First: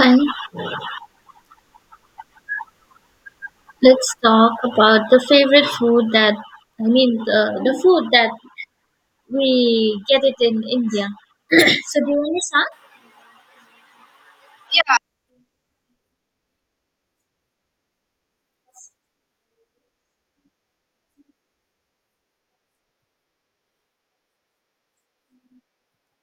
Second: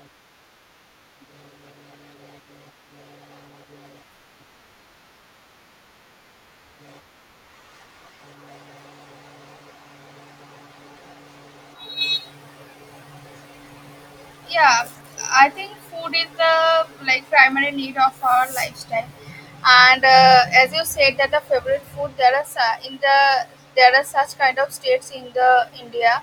And let's talk about the favorite food that the food that we get it in India. So do you want to start? Yeah, I think food is the primary need of our lifestyle, and as you said that the favorite food, there are su- in the there are such kind of states in the India.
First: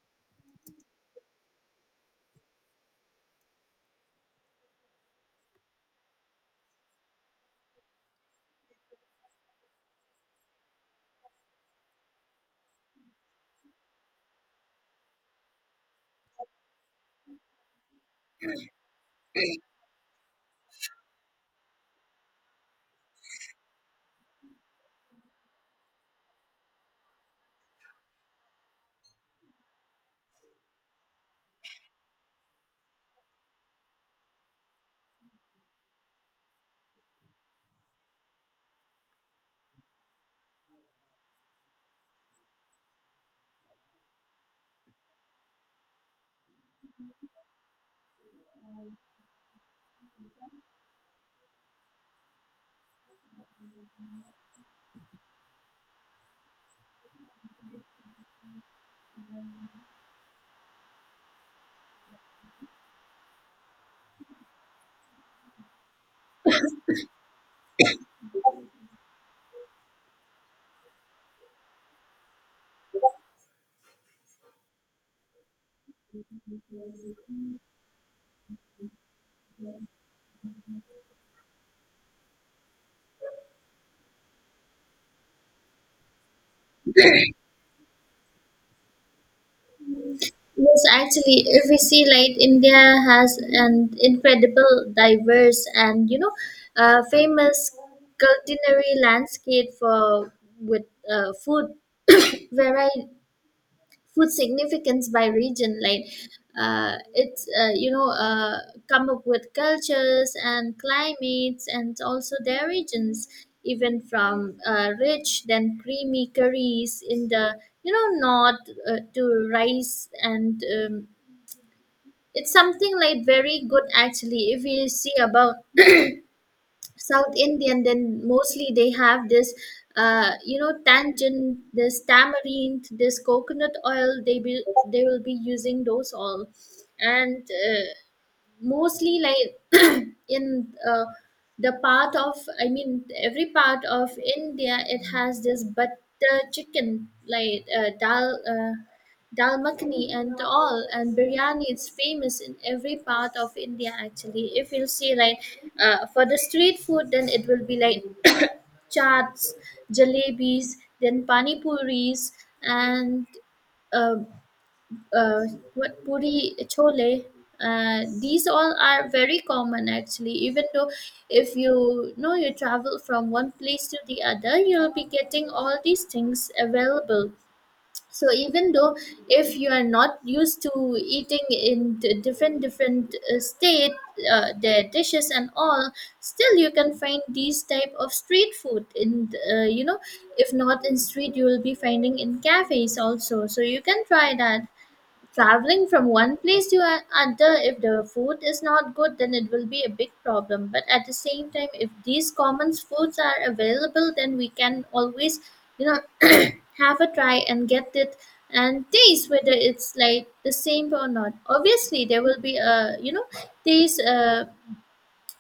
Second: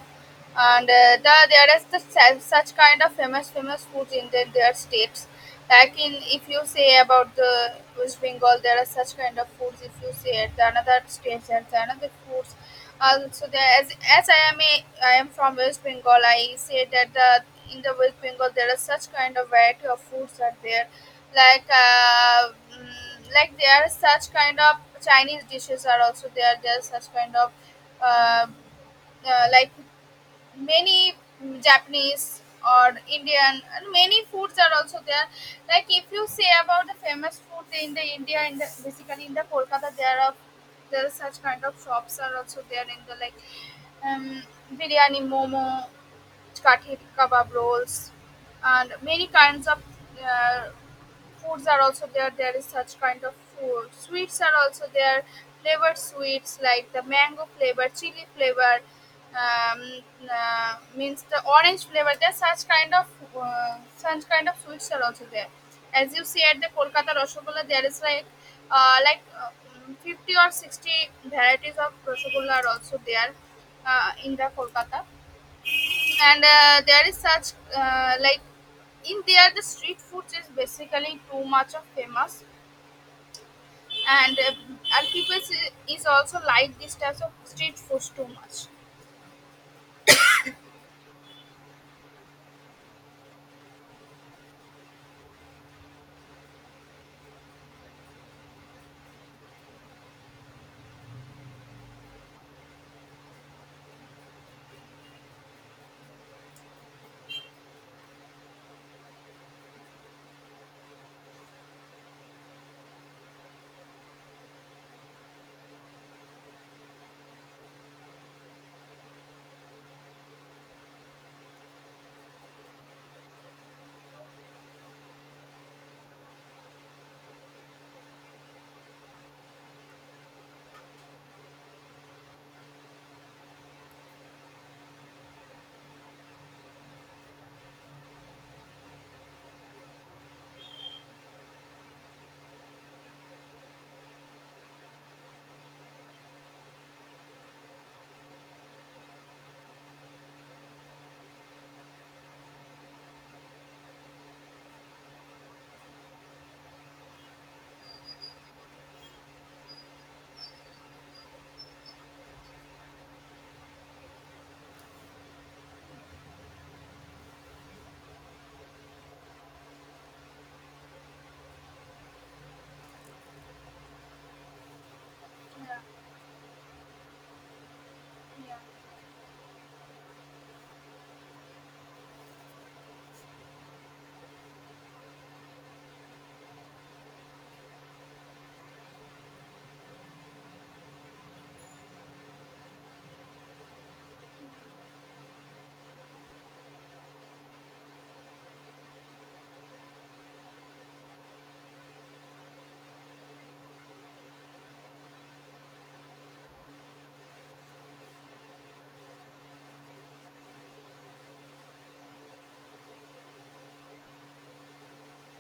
And there is the such kind of famous foods in their states. Like in, if you say about the West Bengal, there are such kind of foods. If you say at the another states, there are another foods. So there, as I am I am from West Bengal, I say that the in the West Bengal there are such kind of variety of foods are there, like there are such kind of Chinese dishes are also there. There are such kind of uh, uh, like many Japanese or Indian and many foods are also there. Like if you say about the famous food in the India, in the basically in the Kolkata, there are such kind of shops are also there in the like um, biryani, momo, kathi kebab rolls, and many kinds of uh, foods are also there. There is such kind of food. Sweets are also there. Flavored sweets like the mango flavor, chili flavor, um, means the orange flavor. There's such kind of sweets are also there. As you see at the Kolkata Rasgulla, there is like uh, like uh, 50 or 60 varieties of Rasgulla are also there in the Kolkata. And there is such like in there the street food is basically too much of famous, and uh, and people is also like this types of street foods too much. Yes, actually, if we see like India has an incredible, diverse, and famous culinary landscape for with food variety food significance by region like it's you know come up with cultures and climates and also their regions even from rich then creamy curries in the you know north, to rice and it's something like very good actually. If you see about South Indian, then mostly they have this, tangent, this tamarind, this coconut oil. They will be using those all, and mostly like in the part of I mean every part of India, it has this butter chicken like dal dal makhani and all, and biryani, it's famous in every part of India. Actually, if you'll see like, for the street food, then it will be like chaats, jalebis, then pani puris, and uh, uh, what puri, chole, these all are very common actually. Even though if you know you travel from one place to the other, you'll be getting all these things available. So Yeah. even though if you are not used to eating in different different state, their dishes and all, still you can find these type of street food in if not in street, you will be finding in cafes also, so you can try that. Traveling from one place to another, if the food is not good, then it will be a big problem, but at the same time, if these common foods are available, then we can always, you know, have a try and get it and taste whether it's like the same or not. Obviously there will be a, you know, taste,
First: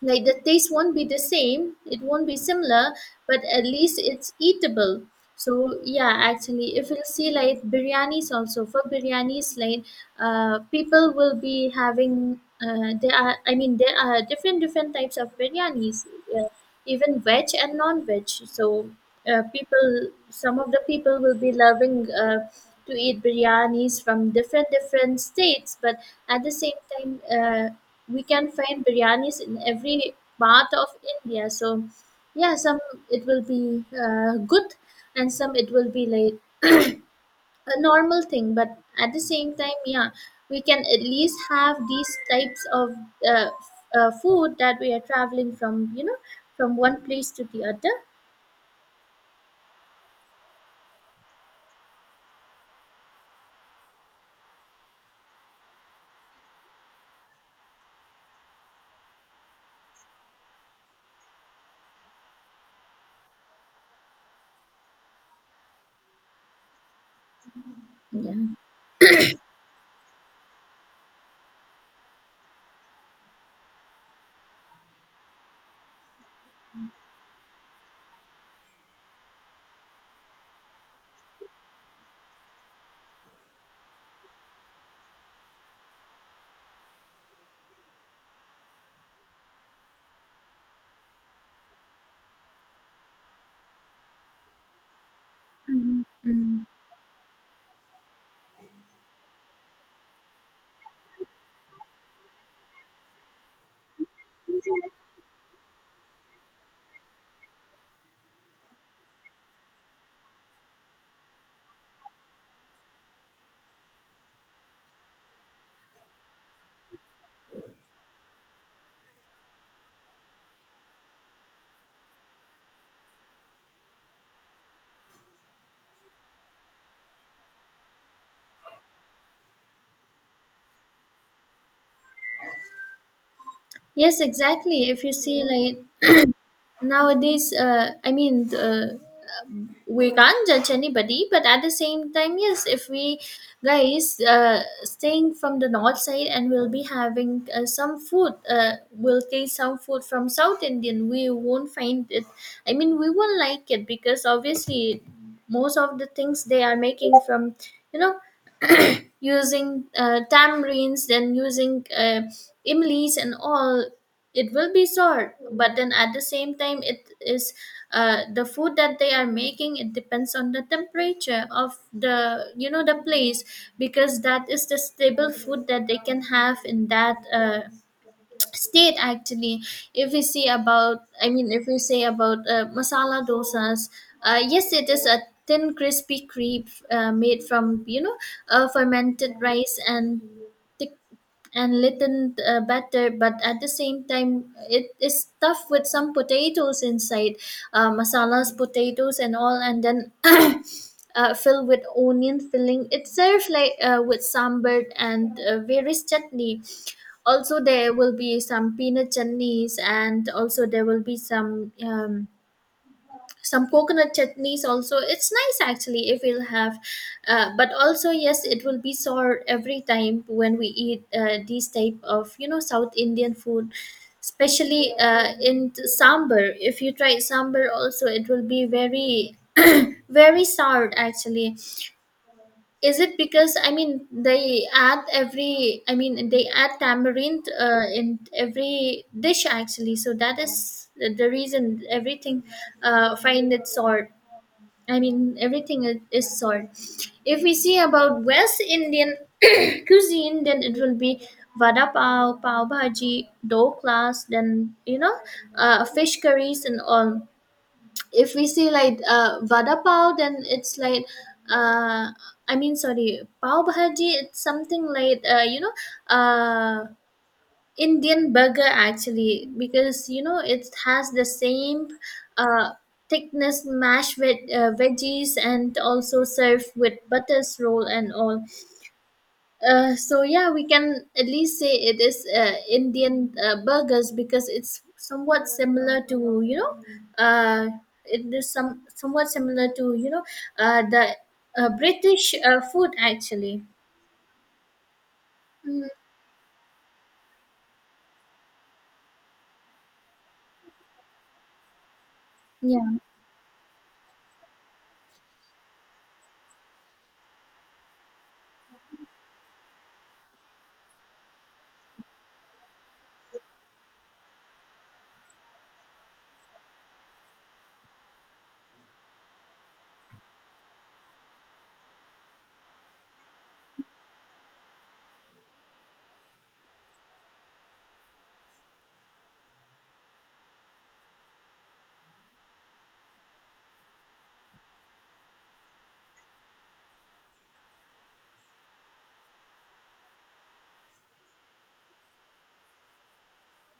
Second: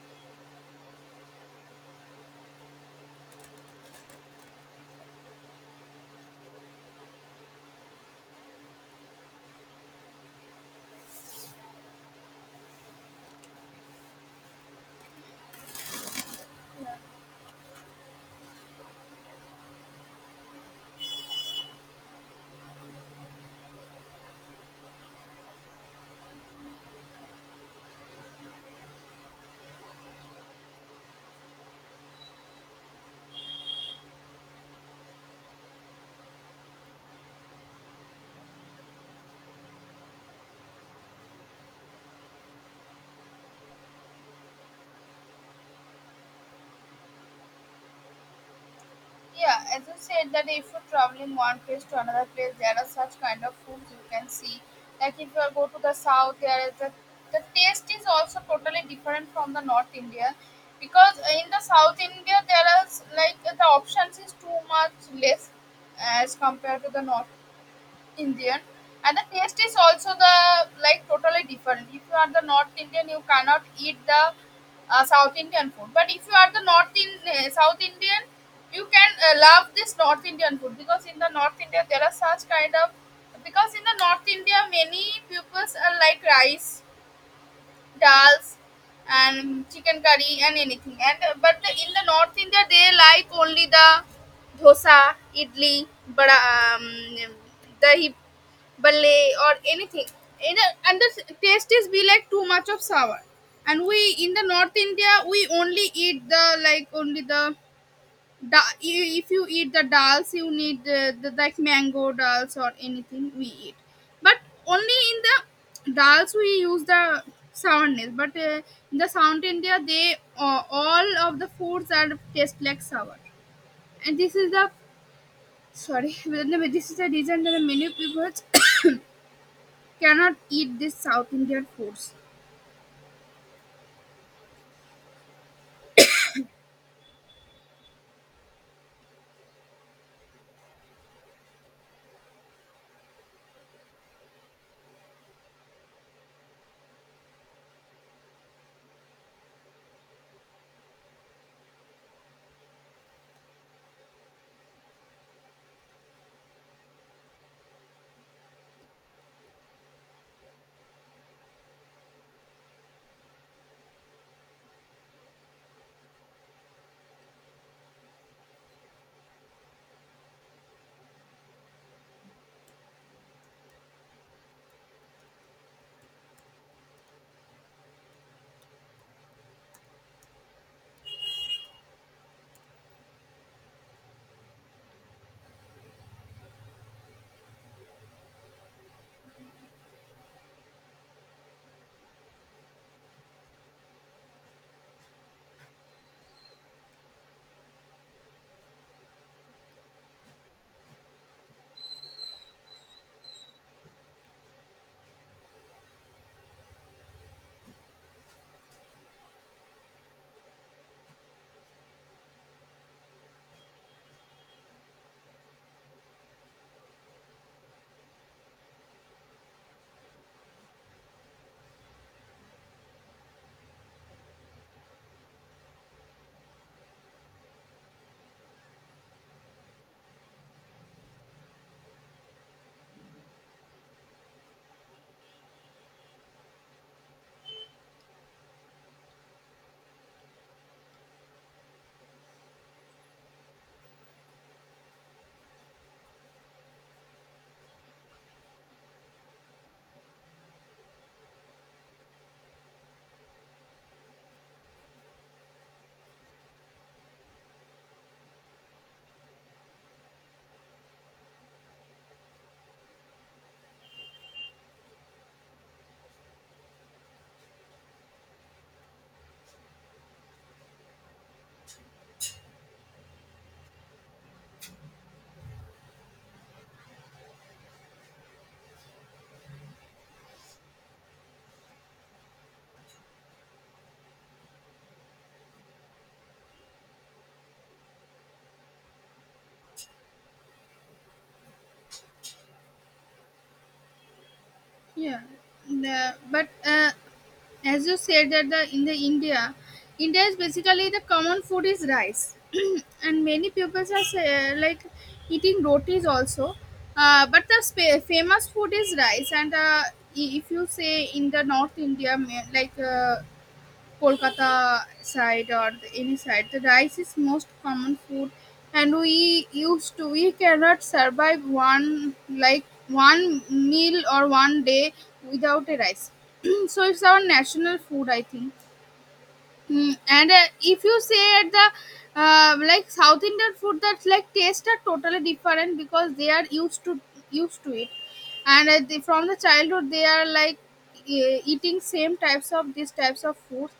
like the taste won't be the same, it won't be similar, but at least it's eatable. So yeah, actually, if you see like biryanis, also for biryanis like, people will be having, there are different different types of biryanis, uh, even veg and non-veg. So people, some of the people will be loving to eat biryanis from different different states, but at the same time, we can find biryanis in every part of India. So yeah, some it will be good, and some it will be like a normal thing, but at the same time, yeah, we can at least have these types of food that we are traveling from, you know, from one place to the other. Yeah, as I said that if you're traveling one place to another place, there are such kind of foods you can see. Like if you are go to the south, there is the taste is also totally different from the North India, because in the South India there is like the options is too much less as compared to the North Yeah. Indian, and the taste is also the like totally different. If you are the North Indian, you cannot eat the South Indian food. But if you are the North in South Indian, you can love this North Indian food, because in the North India there are such kind of, because in the North India many peoples are like rice, dals, and chicken curry and anything. And in the North India they like only the dosa, idli, Mhm. but Mhm. Dahi balle or anything. In and the taste is be like too much of sour, and we in the North India we only eat the like only the if you eat the dals you need the like mango dals or anything we eat. But only in the dals we use the sourness. But in the South India they, all of the foods are taste like sour, and this is the, sorry this is the reason that many people cannot eat this South Indian foods. Yes, exactly. If you see like nowadays, we can't judge anybody, but at the same time, yes, if we guys staying from the north side and we'll be having some food, we'll taste some food from south Indian, we won't find it, I mean we won't like it, because obviously most of the things they are making from, you know, using tamarinds, then using imlis and all, it will be sour. But then at the same time, it is the food that they are making. It depends on the temperature of the, you know, the place, because that is the stable food that they can have in that state actually. If we see about, I mean if we say about masala dosas, yes, it is a thin crispy crepe made from, you know, fermented rice, and tick and little better, but at the same time it is tough, with some potatoes inside, masalas potatoes and all, and then fill with onion filling. It's served like with sambar and various chutney. Also there will be some peanut chutneys, and also there will be some coconut chutneys also. It's nice actually if we'll have, but also yes, it will be sour every time when we eat, these type of, you know, south Indian food, especially sambar. If you try sambar also, it will be very very sour actually. Is it because, I mean they add every, I mean they add tamarind in every dish actually, so that is the reason everything find it sour. I mean, everything is salt. If we see about West Indian cuisine, then it will be vada pav, pav bhaji, doklas, then, you know, fish curries and all. If we see like vada pav, then it's like, uh, I mean, sorry, pav bhaji. It's something like, uh, Indian burger actually, because you know it has the same uh, thickness mashed with veggies and also served with butters roll and all. So yeah, we can at least say it is Indian burgers, because it's somewhat similar to, you know, uh, it is some somewhat similar to, you know, the British food actually. Yeah, Mm, but as you said that the in the India, India is basically the common food is rice, yeah. and many people are say, like eating rotis also. But the famous food is rice, and if you say in the North India, Kolkata side or any side, the rice is most common food, and we used to we cannot survive one like one meal or one day without a rice. So it's our national food, I think. Mm, and If you say at the like South Indian food, that's like taste are totally different because they are used to it, and from the childhood they are like eating same types of these types of foods,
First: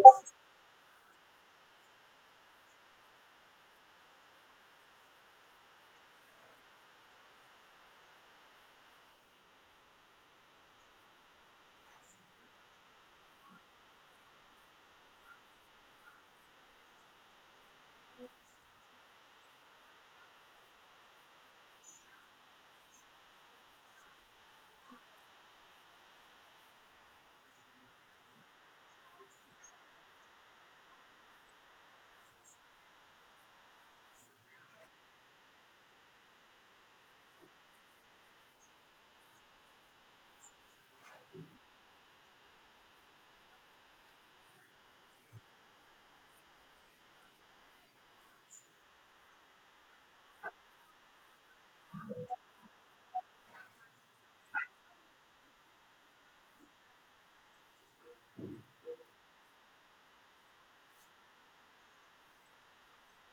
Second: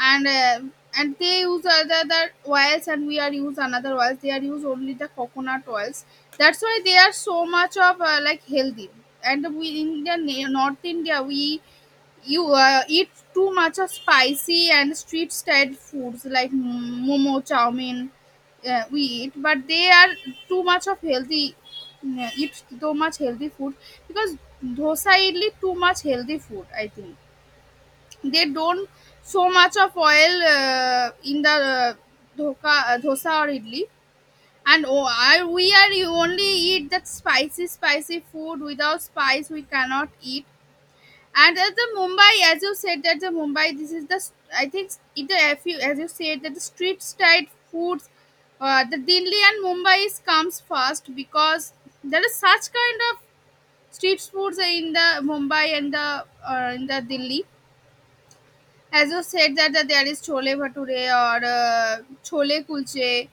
and uh, and they use other oils, and we are use another oils. They are use only the coconut oils. That's why they are so much of like healthy. And we in the North India we, you eat too much of spicy and street style foods like momo, chow mein, we eat. But they are too much of healthy, eat too much healthy food, because dosa, idli, too much healthy food, I think. They don't so much of oil in the dosa or idli. And we are you only eat that spicy food. Without spice we cannot eat. And at the Mumbai, as you said that the Mumbai this is the s- I think it if you as you said that the street style foods, the Delhi and Mumbai is comes first, because there is such kind of street foods in the Mumbai and the in the Delhi. As you said that, that there is chole bhature, or chole kulche,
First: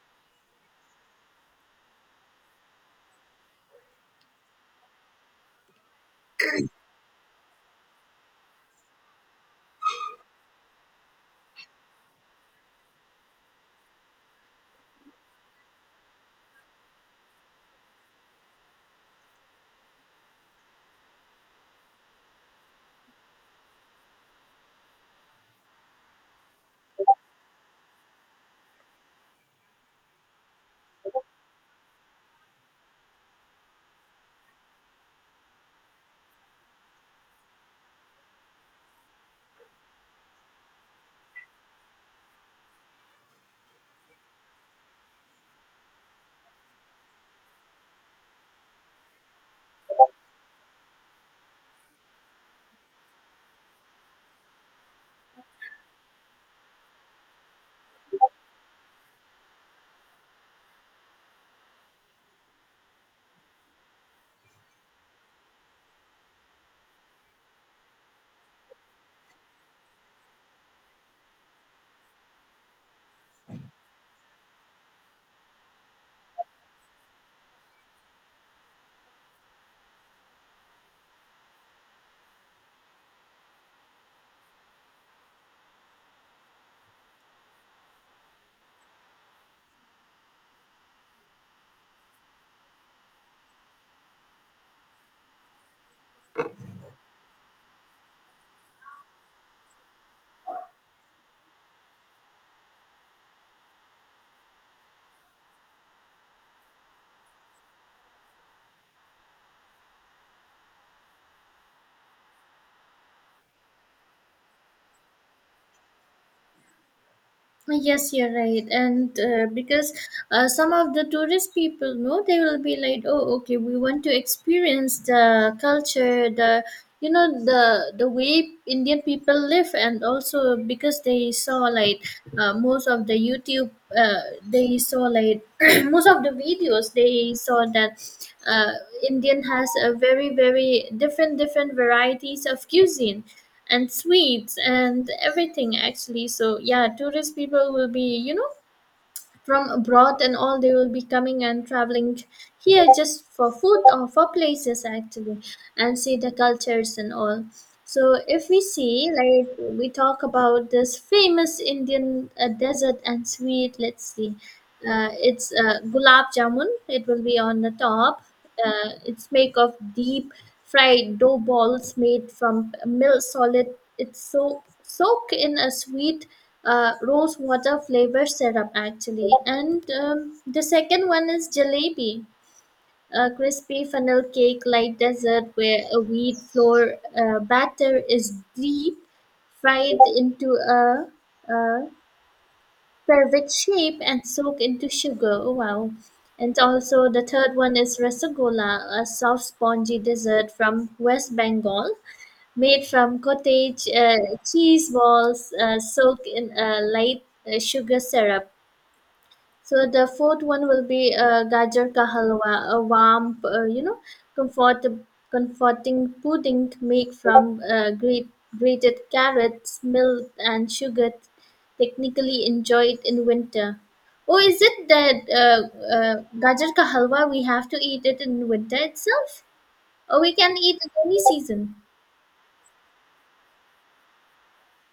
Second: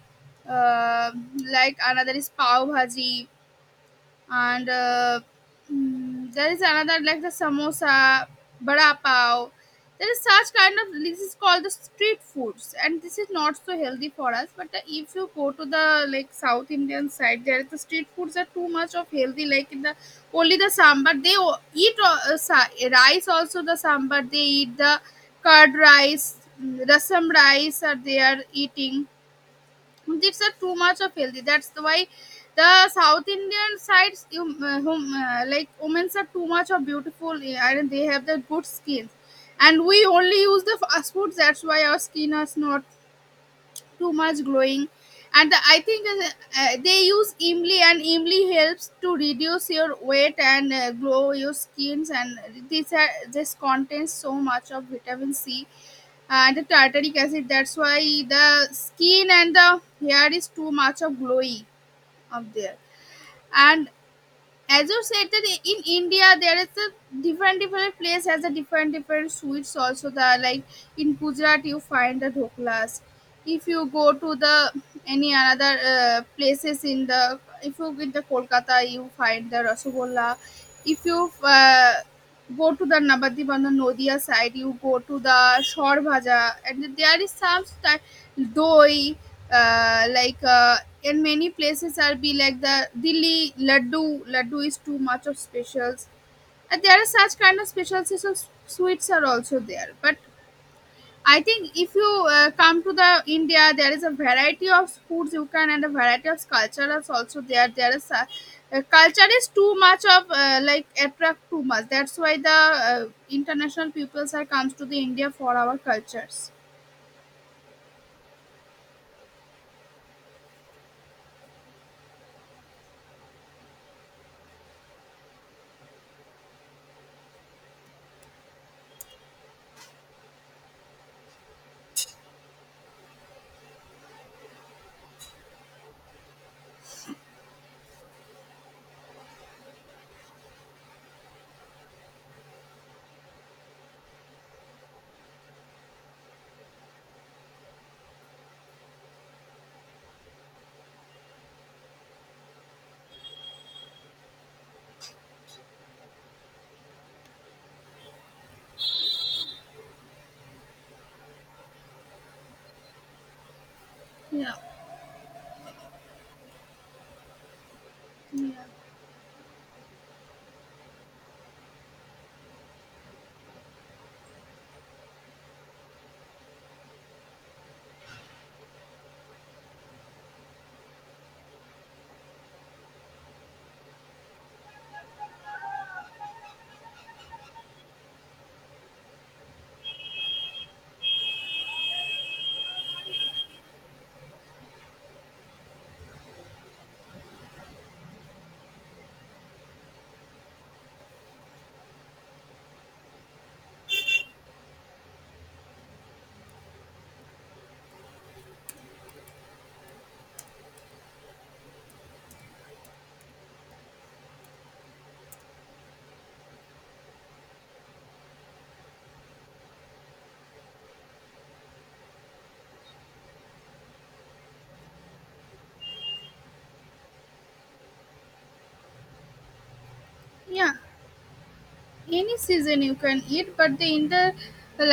uh, like another is pav bhaji, and there is another like the samosa, bada pav. There is such kind of, this is called the street foods, and this is not so healthy for us. But if you go to the like South Indian side, there the street foods are too much of healthy, like in the, only the sambar they eat, rice also the sambar they eat, the curd rice, rasam rice are they are eating. It's a too much of healthy. That's why the South Indian sides, you like women are too much of beautiful, and they have the good skins. And we only use the fast foods. That's why our skin is not too much glowing. And I think they use imli, and imli helps to reduce your weight and glow your skins, and these are, this contains so much of vitamin C and the tartaric acid. That's why the skin and the hair is too much of glowy up there. And as you said that in India there is a different place has a different sweets also. The like in Gujarat you find the dhoklas. If you go to the any another places in the, if you in the Kolkata you find the rasagolla. If you go to the Nabadip on the Nodia side, you go to the shor bhaja, and there is some style doi, uh, like uh, in many places are be like the Delhi laddu. Laddu is too much of specials, and there are such kind of specialties of sweets are also there. But I think if you come to the India, there is a variety of foods you can, and a variety of cultures also there. There is a, culture is too much of like attract too much. That's why the uh, international peoples are comes to the India for our cultures. Yes, you're right, and because some of the tourist people know they will be like, oh, okay, we want to experience the culture, the you know the way Indian people live, and also because they saw like most of the YouTube, they saw like most of the videos they saw that uh, Indian has a very very different different varieties of cuisine and sweets and everything actually. So yeah, tourist people will be, you know, from abroad and all, they will be coming and traveling here just for food or for places actually, and see the cultures and all. So if we see like, we talk about this famous Indian desert and sweet, let's see, Yeah. It's gulab jamun, it will be on the top. yeah It's made of deep fried dough balls made from milk solid. It's so soaked in a sweet rose water flavor syrup actually. And the second one is jalebi, a crispy funnel cake like dessert where a wheat flour batter is deep fried into a, a Perfect shape and soak into sugar. Oh wow. And also the third one is rasagola, a soft spongy dessert from West Bengal, made from cottage cheese balls soaked in a light sugar syrup. So the fourth one will be gajar ka halwa, a warm, comfort, comforting pudding made from grated carrots, milk, and sugar. Technically enjoyed in winter. Oh, is it that gajar ka halwa? We have to eat it in winter itself, or we can yeah, eat it any season? any season you can eat, but the in the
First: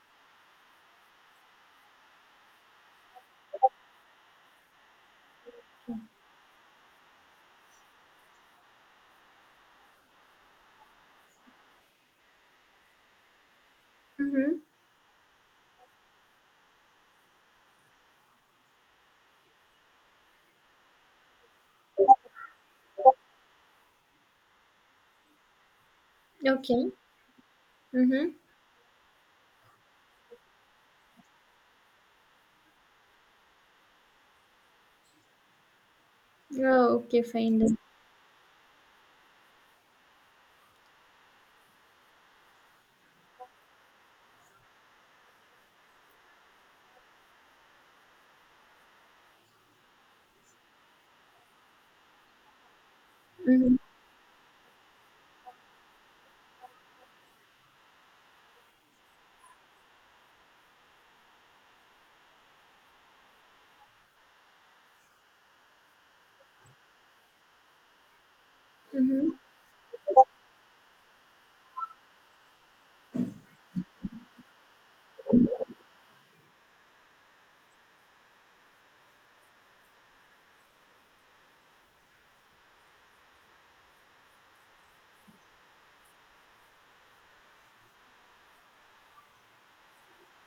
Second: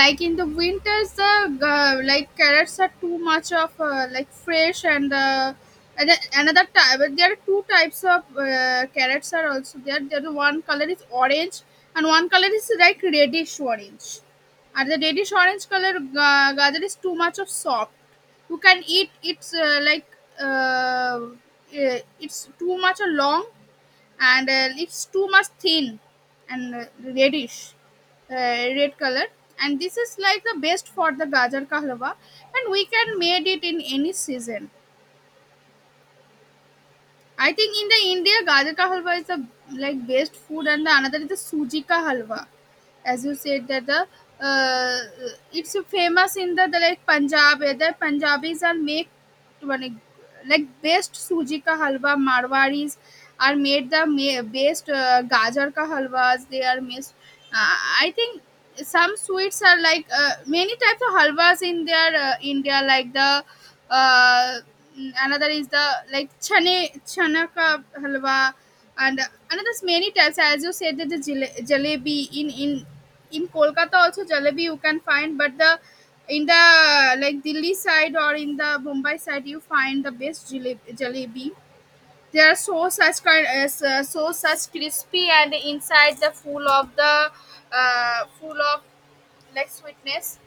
like in the winters the like carrots are too much of like fresh, and then another type, there are two types of carrots are also there. There the one color is orange and one color is like reddish orange. Mm-hmm. And the reddish orange color gather is too much of soft, you can eat. It's uh, it's too much a long, and leaves too much thin, and Okay. Mm-hmm. Red color. And this is like the best for the gajar ka halwa, and we can made it in any season. Oh, okay, I fine, think then. in the India, gajar ka halwa is the like best food, and the another is the suji ka halwa. As you said that the uh, it's famous in the like Punjab, where the Punjabis are make one like best suji ka halwa. Marwaris are Mhm. made the best gajar ka halwas they are made. I think some sweets are like many types of halwas in their India, like the uh, another is the like chane chana ka halwa. And Mhm. another is many types, as you said that the jalebi, in Kolkata also jalebi you can find. But the in the like Delhi side or in the Mumbai side you find the best jalebi. They are so such kind as so such crispy and inside the full of like sweetness.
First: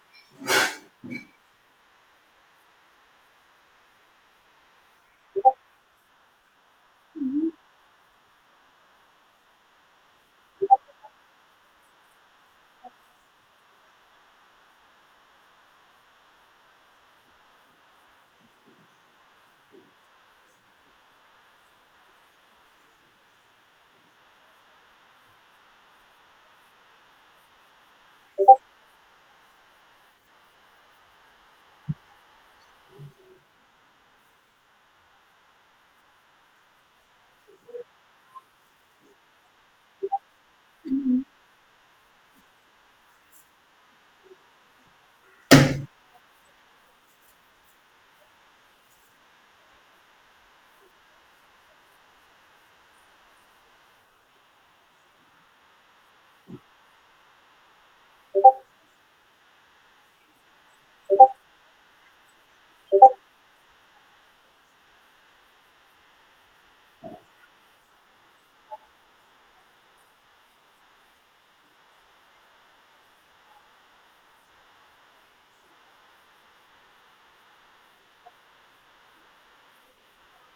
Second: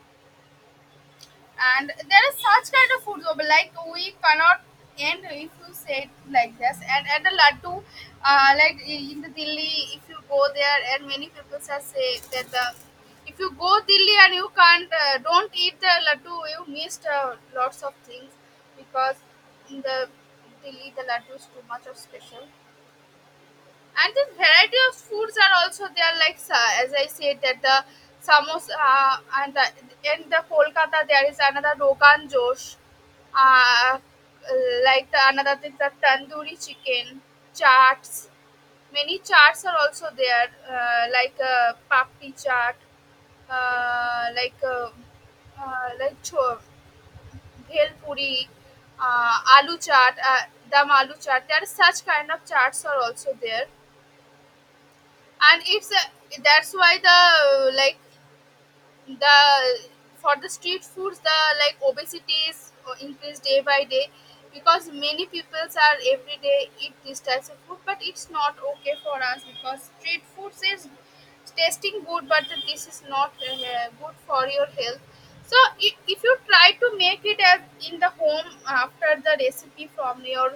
And there is such kind of food though, like we cannot end if you say it like this. And at the laddu, like in the delhi if you go there and many people are say that the if you go delhi and you can't don't eat the laddu you missed lots of things because in the delhi the laddu is too much of special. And the variety of foods are also there like as I said that the samosa and the, in the kolkata there is another rogan josh, uh, like the another thing the tandoori chicken charts. Many charts are also there, Mhm. like papdi chaat, uh, like uh, uh, like cho- bhel puri, aloo chaat, dam aloo chaat. There are such kind of charts are also there. And it's a, that's why the like the for the street foods the like obesity is increased day by day, because many peoples are every day eat these types of food, but it's not okay for us because street foods is tasting good but this is not good for your health. So if you try to make it as in the home after the recipe from your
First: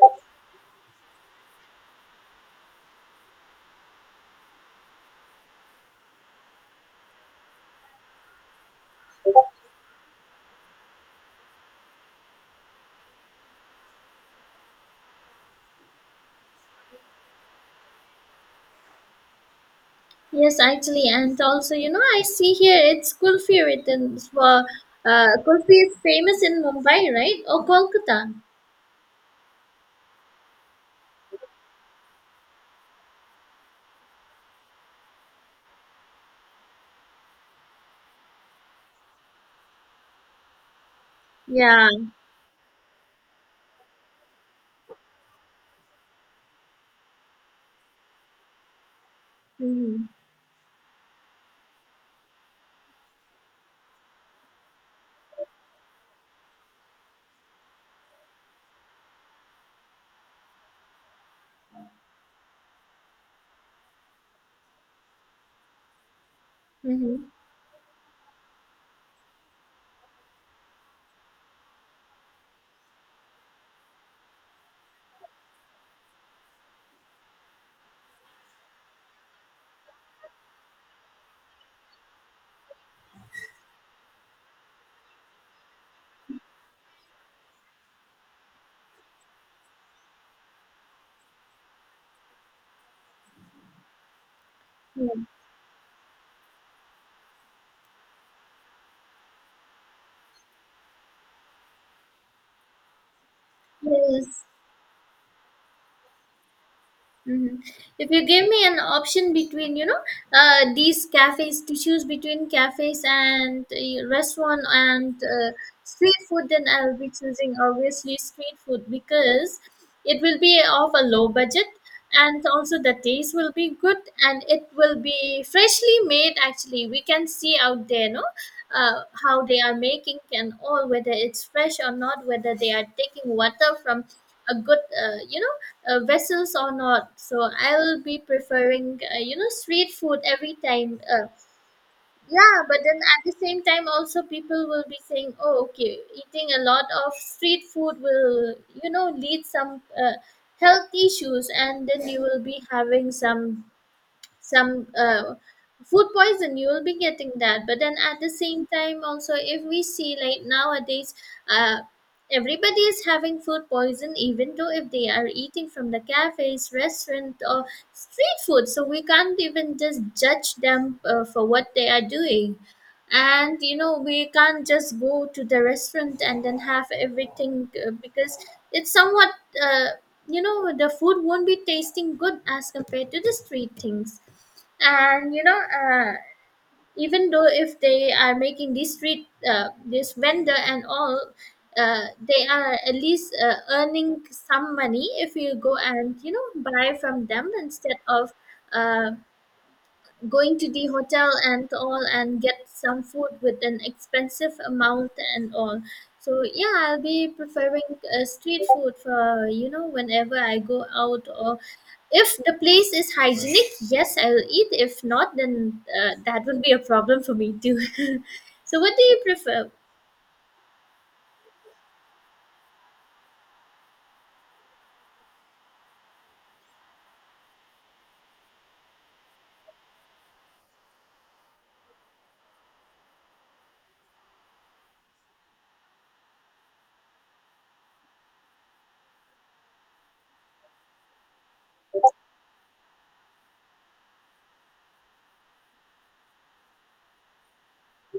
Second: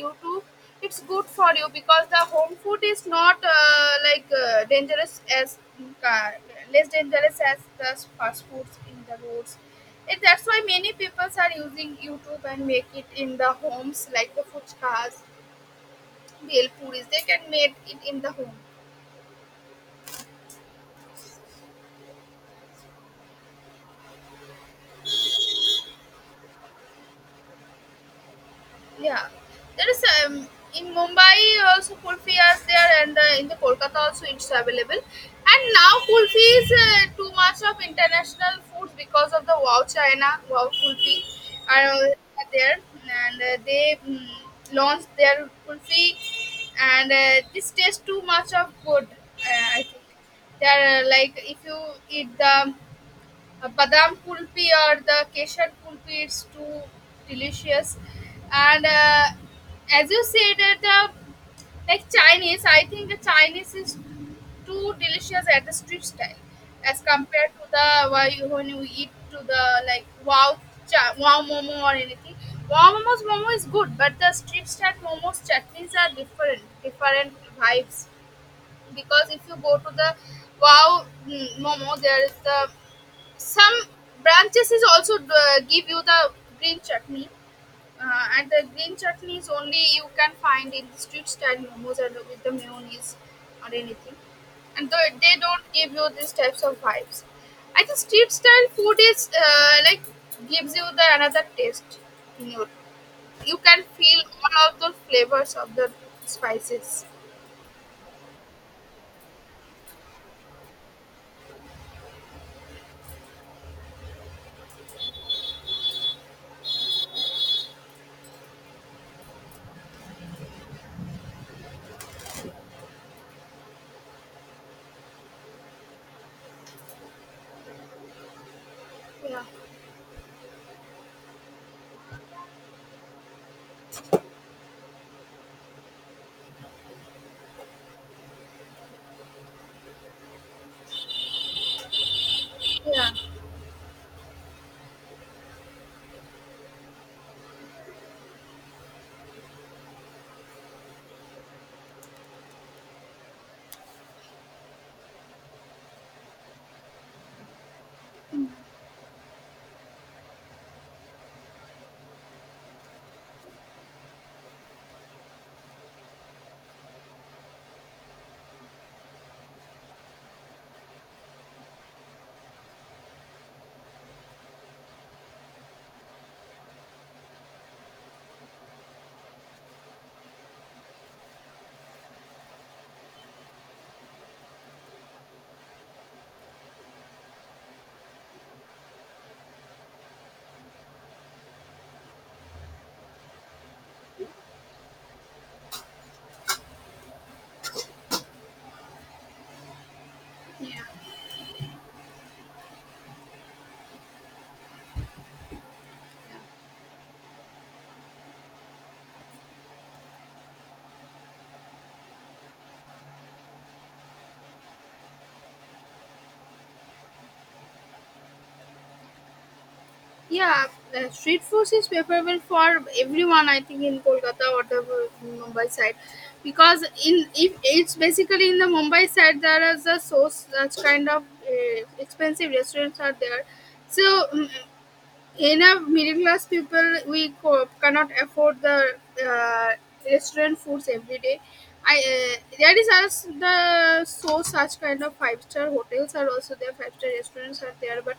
youtube, it's good for you because the home food is not like dangerous as uh, less dangerous as the fast foods in the roads. And that's why many people are using youtube and make it in the homes like the fuchkas, bhel puris, they can make it in the home. Yes, actually, and also, you know, I see here it's Kulfi written for, Kulfi is famous in Mumbai, right? Or Kolkata. Yeah, there is in Mumbai also kulfi is there, and in the Kolkata also it's available. And now kulfi is too much of international food because of the wow China wow kulfi Yeah. are there, and launched their kulfi, and this tastes too much of good. I Mm-hmm. think they are like if you eat the badam kulfi or the kesar kulfi it's too delicious. And as you said the like chinese, I think the chinese is too delicious at the street style as Mm-hmm. compared to the when you eat to the like wow wow momo or anything. Wow momo's momo is good but the street style momo's chutneys are different different vibes, because if you go to the wow momo there is the some branches is also give you the green chutney, and the green chutney is only you can find in street style momos and with the mayonnaise or anything. And Yeah. though they don't give you these types of vibes, I think street style food is like gives you the another taste in your. You can feel Yes. all of the flavors of the spices. Mhm. If you give me an option between, you know, these cafes, to choose between cafes and restaurant and street food, then I'll be choosing obviously street food, because it will be of a low budget, and also the taste will be good, and it will be freshly made. Actually, we can see out there, no, Yeah, how they are making and all, whether it's fresh or not, whether they are taking water from a good, vessels or not. So I'll be preferring, you know, street food every time. Yeah, but then yeah, at the same time, also people will be saying, oh, okay, eating a lot of street food will, you know, lead some health issues, and then you will be having some food poison you will be getting that. But then at the same time also, if we see, like, nowadays, uh, everybody is having food poison even though if they are eating from the cafes, restaurant, or street food. So we can't even just judge them, for what they are doing. And you know, we can't just go to the restaurant and then have everything, because it's somewhat, uh, you know, the food won't be tasting good as compared to the street things. And you know, even though if they are making this street, this vendor and all, they are at least earning some money if you go and, you know, buy from them instead of, uh, going to yeah. the hotel and all and get some food with an expensive amount and all. So yeah, I'll be preferring, street food for, you know, whenever I go out. Or if the place is hygienic, yes, I'll eat. If not, then, that will be a problem for me too. So what do you prefer? Yeah, the street food is preferable for everyone. I think in Kolkata or the Mumbai side, because in if it's basically in the Mumbai side there is a source that's kind of expensive restaurants are there. So mm, in a middle class people cannot afford the uh, restaurant foods every day. I there is as the so such kind of five-star hotels are also there, five-star restaurants are there, but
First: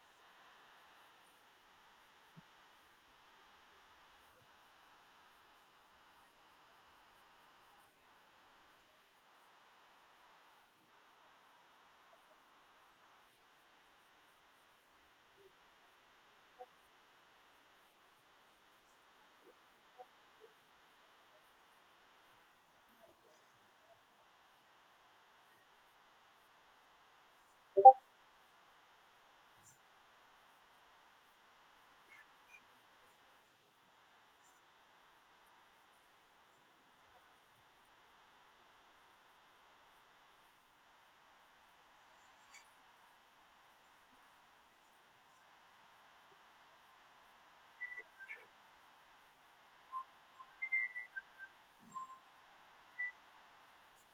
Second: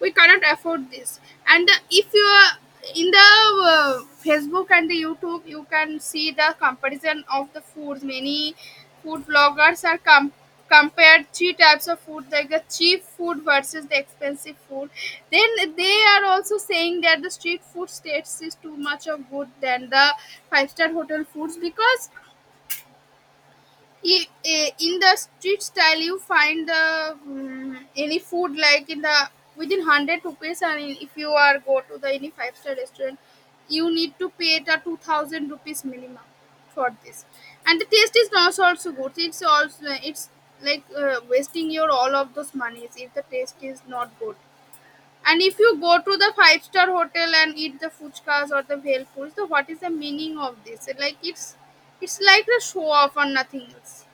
we cannot afford this. And if you are in the facebook and the youtube you can see the comparison of the foods. Many food bloggers are compared three types of food like the cheap food versus the expensive food, then they are also saying that the street food states is too much of good than the five-star hotel foods. Because I- in the street style you find the any food like in the within 100 rupees, and in- if you are go to the any five-star restaurant you need to pay the 2000 rupees minimum for this. And the taste is not also good, it's also it's like wasting your all of those monies if the taste is not good. And if you go to the five-star hotel and eat the fuchkas or the bhel puri, so what is the meaning of this, like it's like the show off or nothing else.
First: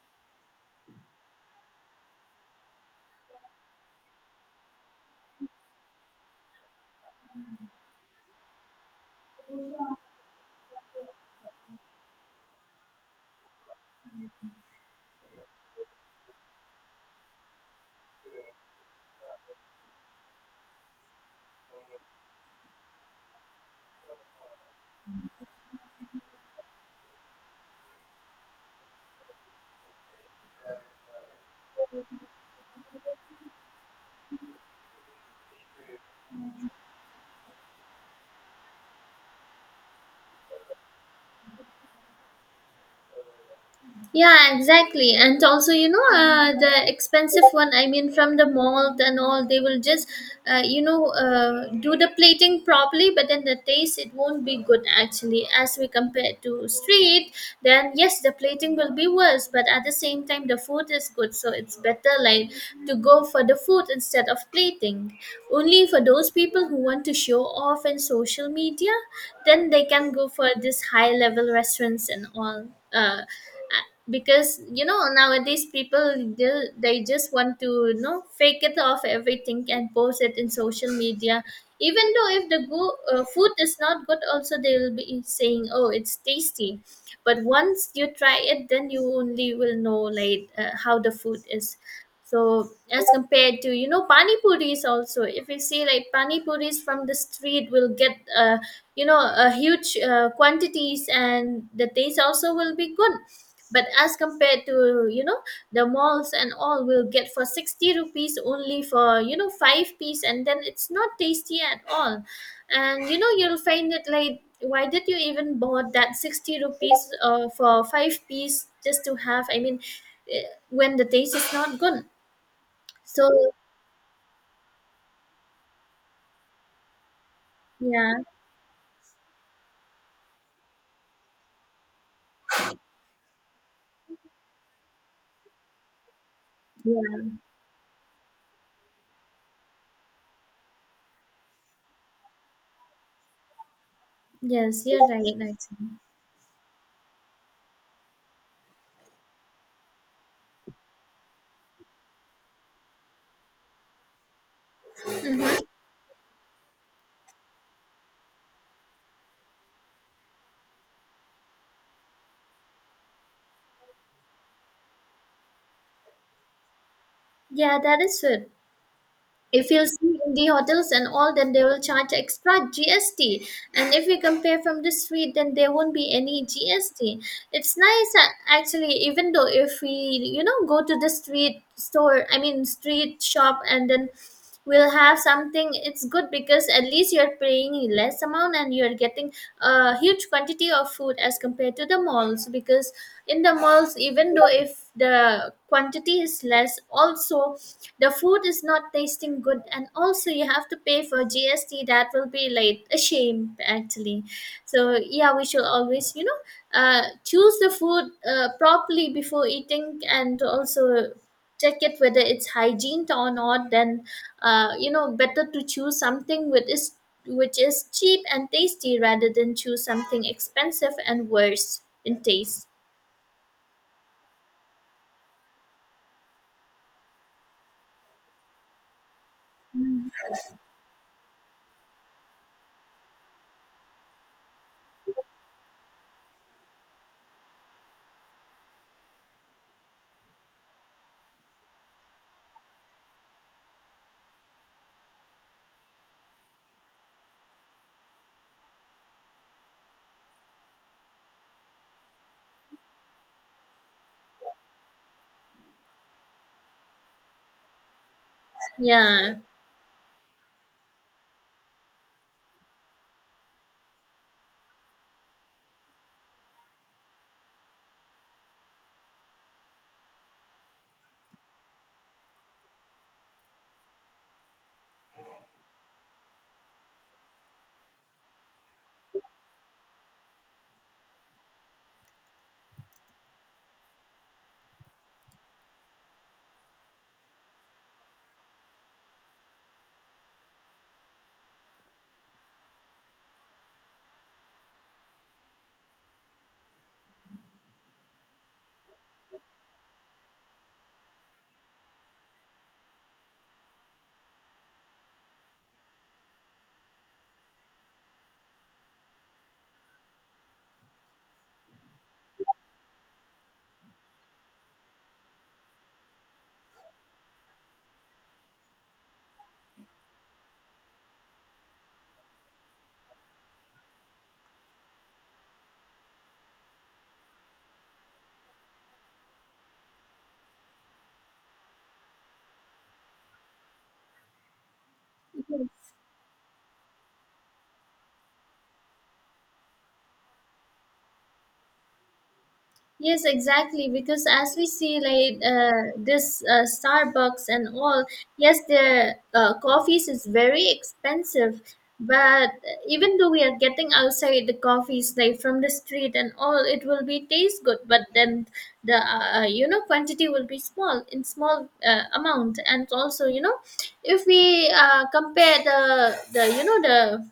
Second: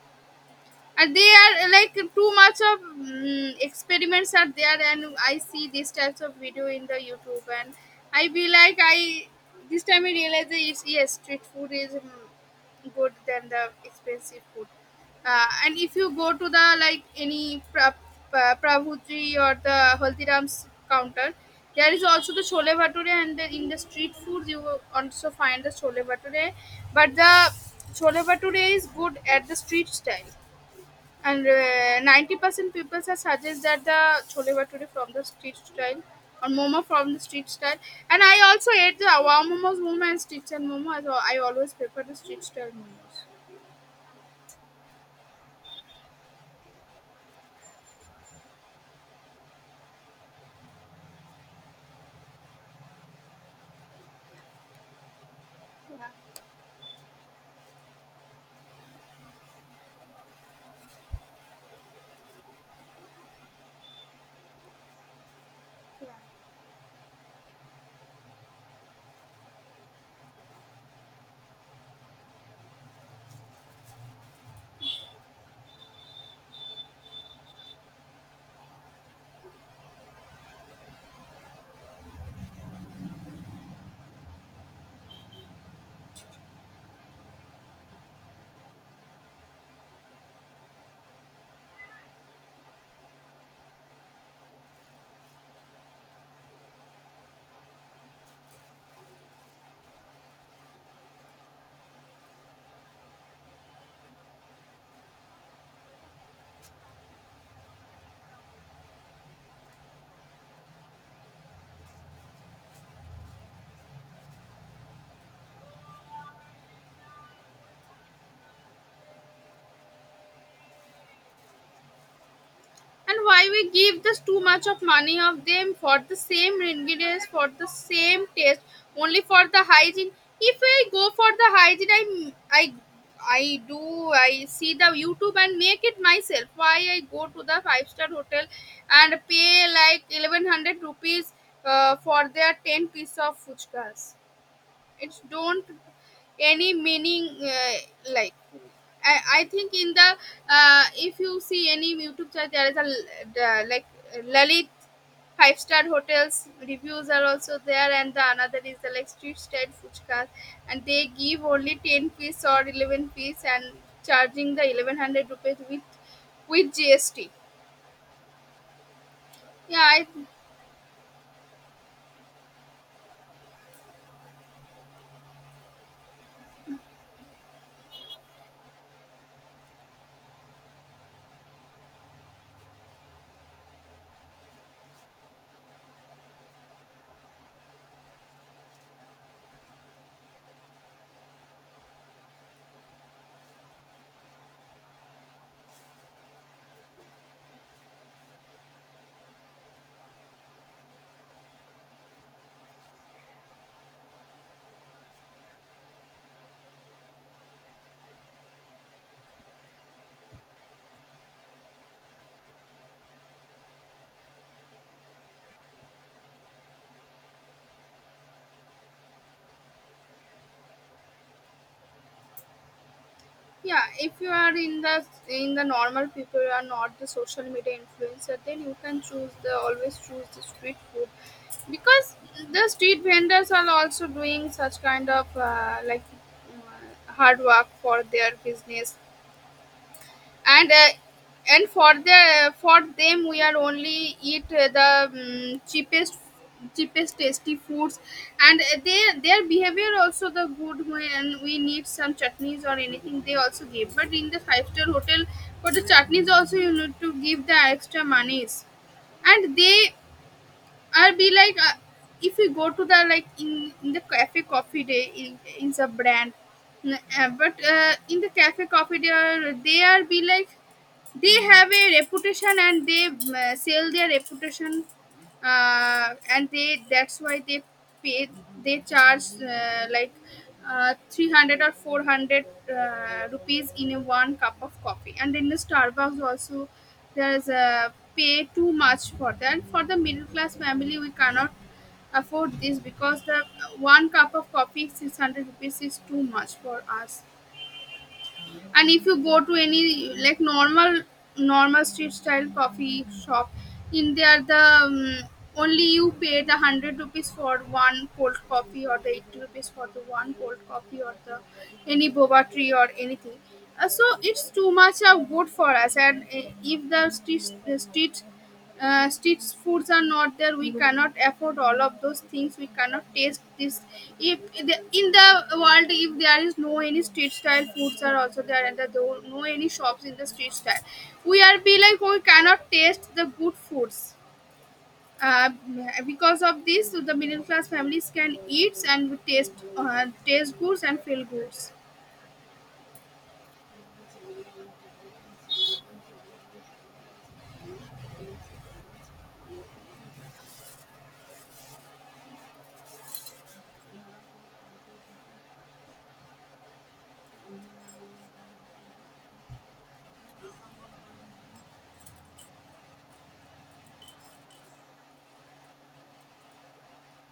And they are like too much of experiments are there, and I see these types of video in the youtube and I be like I this time I realize that it's yes, street food is good than the expensive food. And if you go to the like any pravutri or the haldiram's counter, there is also the chole bhature, and the, in the street food you will also find the chole bhature, but the chole bhature is good at the street style. And 90% people are suggest that the chole bhature from the street style or momo from the street style. And I also ate the wow momos, momo and street style momo. So I always prefer the street style momos. Yeah, exactly. And also, you know, the expensive one, I mean, from the malt and all, they will just, you know, do the plating properly, but then the taste, it won't be good actually. As we compare Yeah. to street, then yes, the plating will be worse, but at the same time, the food is good. So it's better, like, to go for the food instead of plating. Only for those people who want to show off in social media, then they can go for this high level restaurants and all. Uh, because, you know, nowadays people do, they just want to, you know, fake it off everything and post it in social media. Even though if the food is not good also, they will be saying, oh, it's tasty. But once you try it, then you only will know, like, how the food is. So as compared to, you know, pani puris also, if you see, like, pani puris from the street will get, you know, a huge quantities and the taste also will be good. But as compared to, you know, the malls and all, will get for 60 rupees only for, you know, five piece, and then it's not tasty at all. And you know, you'll find it like, why did you even bought that 60 rupees, for five piece, just to have, I mean, eh, when the taste is not good. And So why we give this too much of money of them for the same ingredients for the yeah. same taste, only for the hygiene. If I go for the hygiene, I I do, I see the youtube and make it myself. Why I go Yeah. to the five-star hotel and pay like 1100 rupees for their 10 piece of fuchkas? Yes, you're It's right don't actually. any meaning, like I think in the if you see any youtube channel there is like lalit five-star hotels reviews are also there, and the another is the like street style fuchkas, and they give only 10 piece or 11 piece and charging the 1100 rupees with gst. Yeah, that is it. If you yeah i see in the hotels and all, then they will charge extra GST. And if we compare from the street, then there won't be any GST. It's nice, actually, even though if we, you know, go to the street store, I mean street shop, and then we'll have something, it's good because at least you're paying less amount, and you're getting a huge quantity of food as compared to the malls. Because in the malls, even though if the quantity is less also, the food is not tasting good, and also you have to pay for GST. That will be like a shame, actually. So yeah, we should always, you know, choose the food properly before eating, and also check it whether it's hygiene or not. Then, you know, better to choose something which is cheap and tasty rather than choose something expensive and worse in taste. yeah, if you are in the normal people, you are not the social media influencer, then you can choose the always choose the street food. Because the street vendors are also doing such kind of like hard work for their business. And uh, and for the for them we are only eat the cheapest tasty foods. And their behavior also the good when we need some chutneys or anything they also give, but in the five-star hotel for the chutneys also you need to give the extra monies. Yeah. And they are be like, if you go to the like in the cafe coffee day, in the brand N- but in the cafe coffee day, they are be like they have a reputation and they sell their reputation. And they that's why they pay, they charge 300 or 400 rupees in a one cup of coffee. And in the starbucks also there's a pay too much for that, for the middle class family we cannot afford this, because the one cup of coffee 600 rupees is too much for us. And if you go to any like normal street style coffee shop in there the um, only you pay the 100 rupees for one cold coffee or the 80 rupees for the one cold coffee or the any boba tree or anything. So it's too much of good for us. And if the the street street foods are not there we cannot afford all of those things, we cannot taste this. If in the world if there is no any street style foods are also there and there are no any shops in the street style, we are be like we cannot taste the good foods, uh, because of this the middle class families can eat and taste taste goods and feel goods. Yes, exactly. Because as we see, like, this Starbucks and all, yes, their coffees is very expensive. But even though we are getting outside the coffees, like from the street and all, it will be taste good. But then the you know, quantity will be small, in small amount, and also, you know, if we compare the you know, the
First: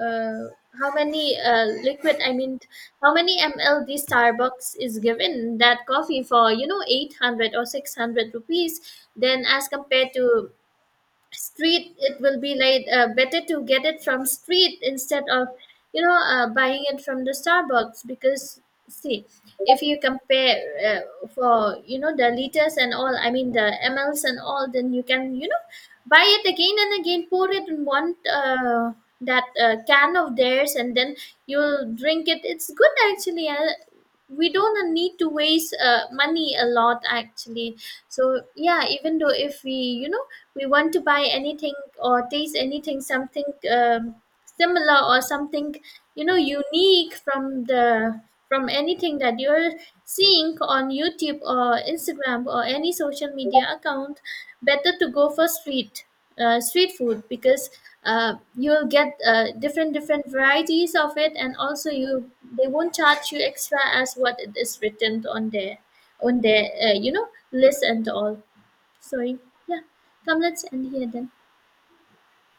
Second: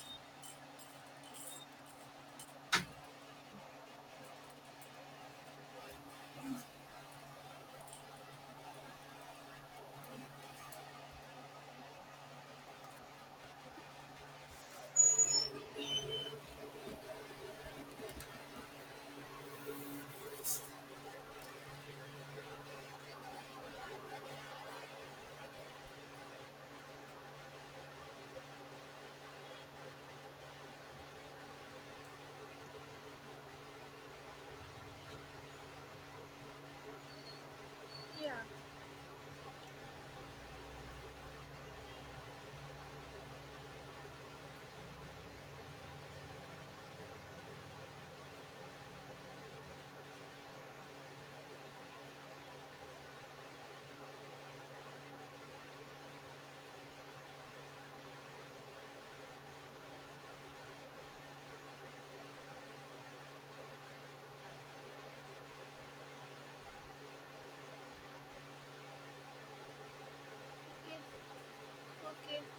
uh, how many liquid, I mean, how many ml the Starbucks is given that coffee for, you know, 800 or 600 rupees, then as compared to street, it will be like, better to get it from street instead of, you know, buying it from the Starbucks. Because, see, if you compare, uh, for you know, the liters and all, I mean the mls and all, then you can, you know, buy it again and again, pour it in one, that, can of theirs, and then you'll drink it, it's good actually. We don't need to waste, money a lot actually. Yeah. So yeah, even though if we, you know, we want to buy anything or taste anything, something, um, similar or something, you know, unique from the, from anything that you're seeing on YouTube or Instagram or any social media account, better to go for street, street food. Because, you'll get, different different varieties of it. And also you, they won't charge you extra as what it is written on their, on their, you know, list and all. Sorry. Yeah. Come, let's end here then. Okay.